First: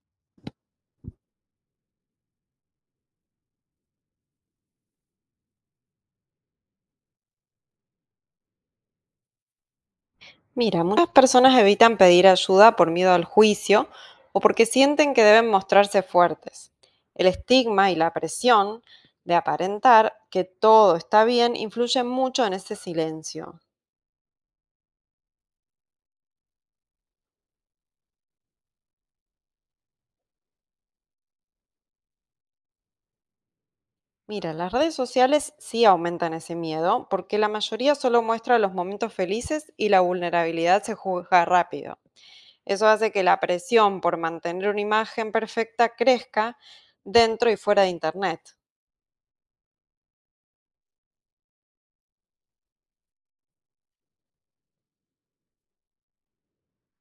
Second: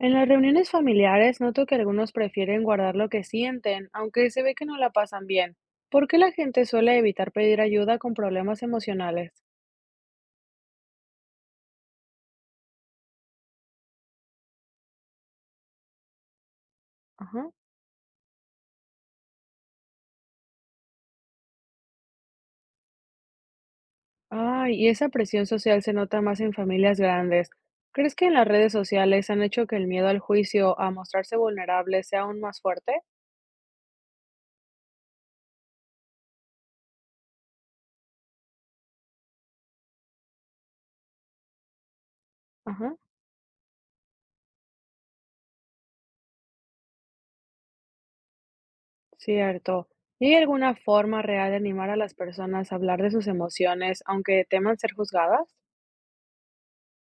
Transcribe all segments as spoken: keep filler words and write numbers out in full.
En las reuniones familiares noto que algunos prefieren guardar lo que sienten, aunque se ve que no la pasan bien. ¿Por qué la gente suele evitar pedir ayuda con problemas emocionales? Mira, muchas personas evitan pedir ayuda por miedo al juicio o porque sienten que deben mostrarse fuertes. El Ajá. estigma y la presión de aparentar que todo está bien influyen mucho en ese silencio. Ay, y esa presión social se nota más en familias grandes. ¿Crees que en las redes sociales han hecho que el miedo al juicio, a mostrarse vulnerable, sea aún más fuerte? Mira, las redes sociales sí aumentan ese miedo porque la mayoría solo muestra los momentos felices y la vulnerabilidad se juzga rápido. Eso Ajá, hace que la presión por mantener una imagen perfecta crezca dentro y fuera de Internet. cierto. ¿Y hay alguna forma real de animar a las personas a hablar de sus emociones, aunque teman ser juzgadas?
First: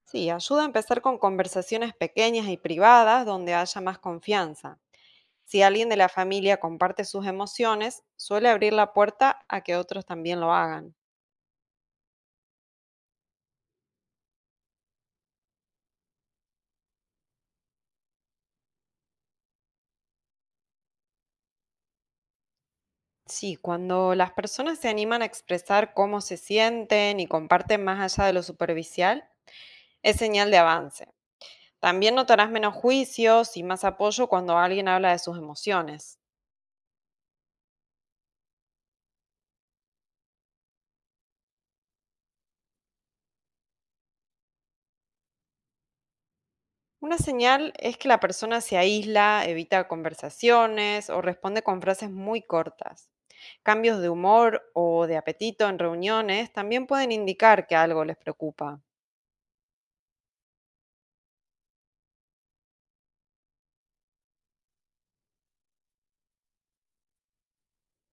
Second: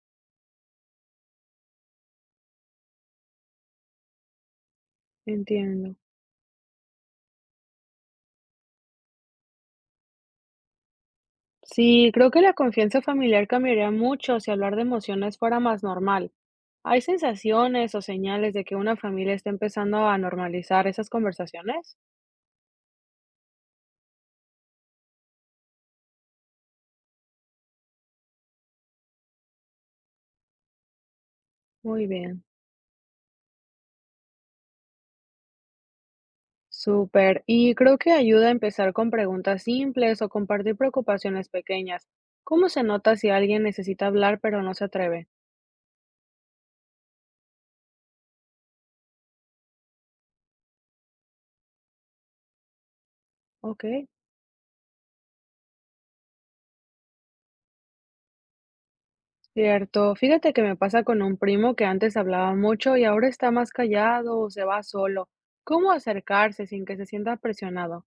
Sí, ayuda a empezar con conversaciones pequeñas y privadas donde haya más confianza. Si alguien Entiendo. de la familia comparte sus emociones, suele abrir la puerta a que otros también lo hagan. Sí, creo que la confianza familiar cambiaría mucho si hablar de emociones fuera más normal. ¿Hay sensaciones o señales de que una familia está empezando a normalizar esas conversaciones? Sí, cuando las personas se animan a expresar cómo se sienten y comparten más allá de lo superficial, es señal de avance. Muy También bien, notarás menos juicios y más apoyo cuando alguien habla de sus emociones. súper. Y creo que ayuda a empezar con preguntas simples o compartir preocupaciones pequeñas. ¿Cómo se nota si alguien necesita hablar pero no se atreve? Una señal es que la persona se aísla, evita conversaciones o responde con frases muy cortas. Ok, Cambios de humor o de apetito en reuniones también pueden indicar que algo les preocupa. cierto. Fíjate que me pasa con un primo que antes hablaba mucho y ahora está más callado o se va solo. ¿Cómo acercarse sin que se sienta presionado?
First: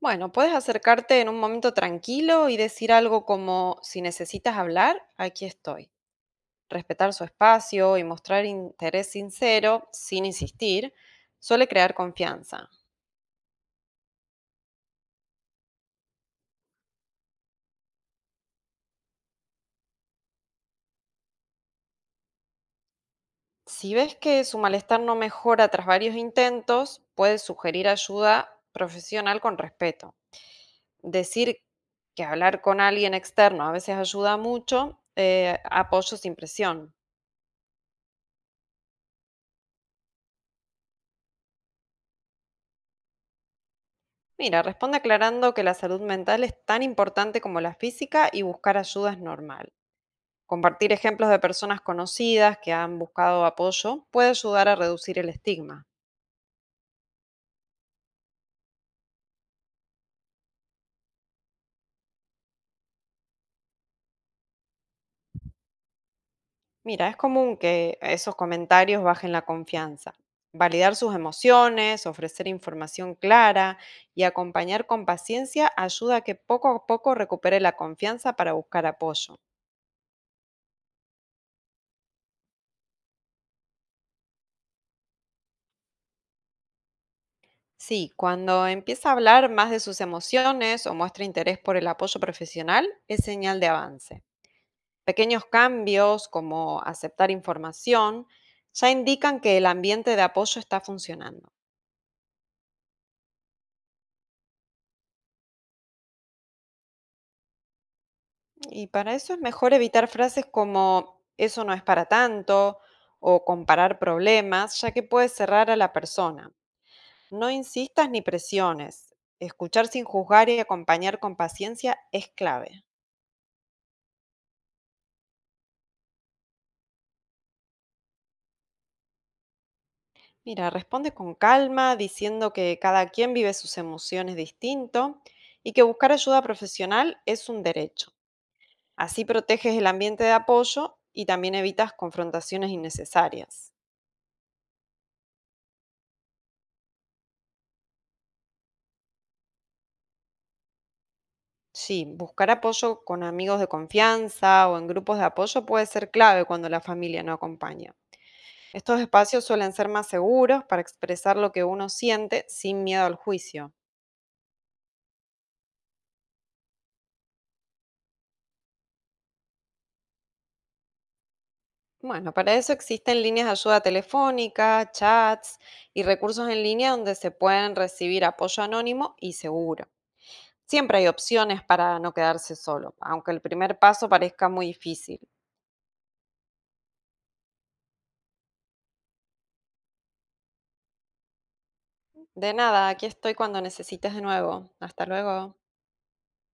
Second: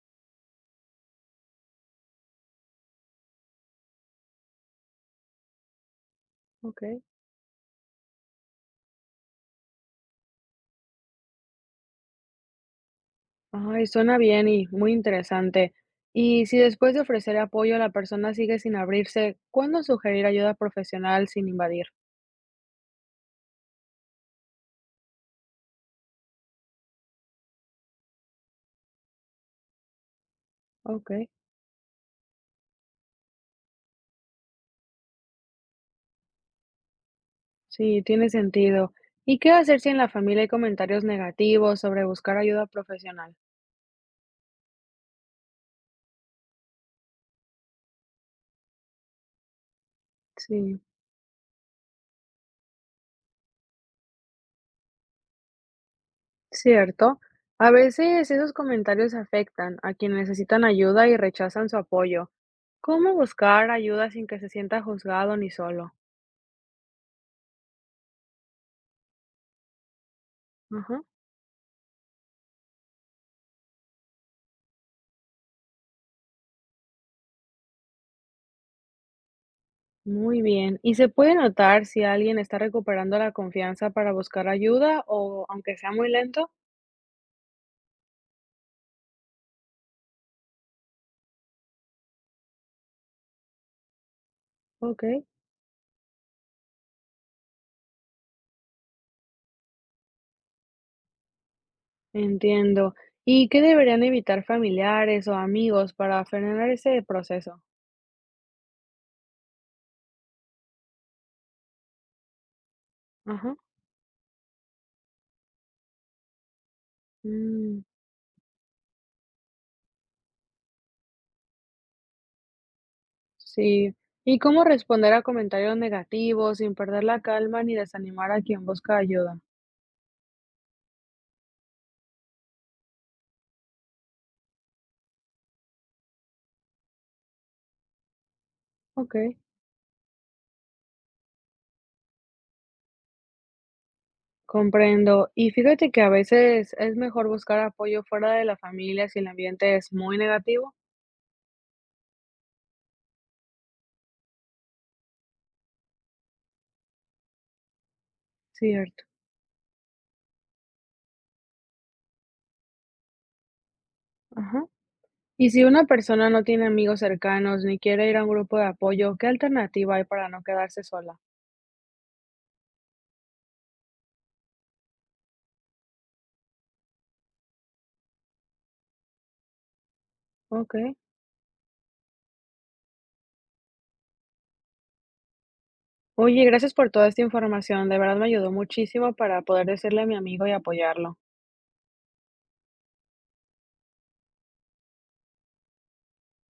Bueno, puedes acercarte en un momento tranquilo y decir algo como, si necesitas hablar, aquí estoy. Ok. Respetar su espacio y mostrar interés sincero, sin insistir, suele crear confianza. Ay, suena bien y muy interesante. Y si después de ofrecer apoyo la persona sigue sin abrirse, ¿cuándo sugerir ayuda profesional sin invadir? Si ves que su malestar no mejora tras varios intentos, puedes sugerir ayuda profesional con respeto. Ok, Decir que hablar con alguien externo a veces ayuda mucho, eh, apoyo sin presión. sí, tiene sentido. ¿Y qué hacer si en la familia hay comentarios negativos sobre buscar ayuda profesional? Mira, responde aclarando que la salud mental es tan importante como la física y buscar ayuda es normal. Sí, Compartir ejemplos de personas conocidas que han buscado apoyo puede ayudar a reducir el estigma. cierto. A veces esos comentarios afectan a quienes necesitan ayuda y rechazan su apoyo. ¿Cómo buscar ayuda sin que se sienta juzgado ni solo? Mira, es común que esos comentarios bajen la confianza. Validar Ajá. sus emociones, ofrecer información clara y acompañar con paciencia ayuda a que poco a poco recupere la confianza para buscar apoyo. Muy bien. ¿Y se puede notar si alguien está recuperando la confianza para buscar ayuda o aunque sea muy lento? Sí, cuando empieza a hablar más de sus emociones o muestra interés por el apoyo profesional, es señal de avance. Ok, Pequeños cambios como aceptar información ya indican que el ambiente de apoyo está funcionando. entiendo. ¿Y qué deberían evitar familiares o amigos para frenar ese proceso? Y para eso es mejor evitar frases como eso no es para tanto o Ajá. comparar problemas, ya que puede cerrar a la persona. No Mm, insistas ni presiones. Escuchar sin juzgar y acompañar con paciencia es clave. sí. ¿Y cómo responder a comentarios negativos sin perder la calma ni desanimar a quien busca ayuda? Mira, responde con calma, diciendo que cada quien vive sus emociones distinto y que buscar ayuda profesional es un derecho. Ok, Así proteges el ambiente de apoyo y también evitas confrontaciones innecesarias. comprendo. Y fíjate que a veces es mejor buscar apoyo fuera de la familia si el ambiente es muy negativo. Sí, buscar apoyo con amigos de confianza o en grupos de apoyo puede ser clave cuando la familia no acompaña. Estos Cierto. espacios suelen ser más seguros para expresar lo que uno siente sin miedo al juicio. Ajá. Y si una persona no tiene amigos cercanos ni quiere ir a un grupo de apoyo, ¿qué alternativa hay para no quedarse sola? Bueno, para eso existen líneas de ayuda telefónica, chats y recursos en línea donde se pueden recibir apoyo anónimo y seguro. Ok. Siempre hay opciones para no quedarse solo, aunque el primer paso parezca muy difícil. Oye, gracias por toda esta información. De verdad me ayudó muchísimo para poder decirle a mi amigo y apoyarlo. De nada, aquí estoy cuando necesites de nuevo. Hasta luego.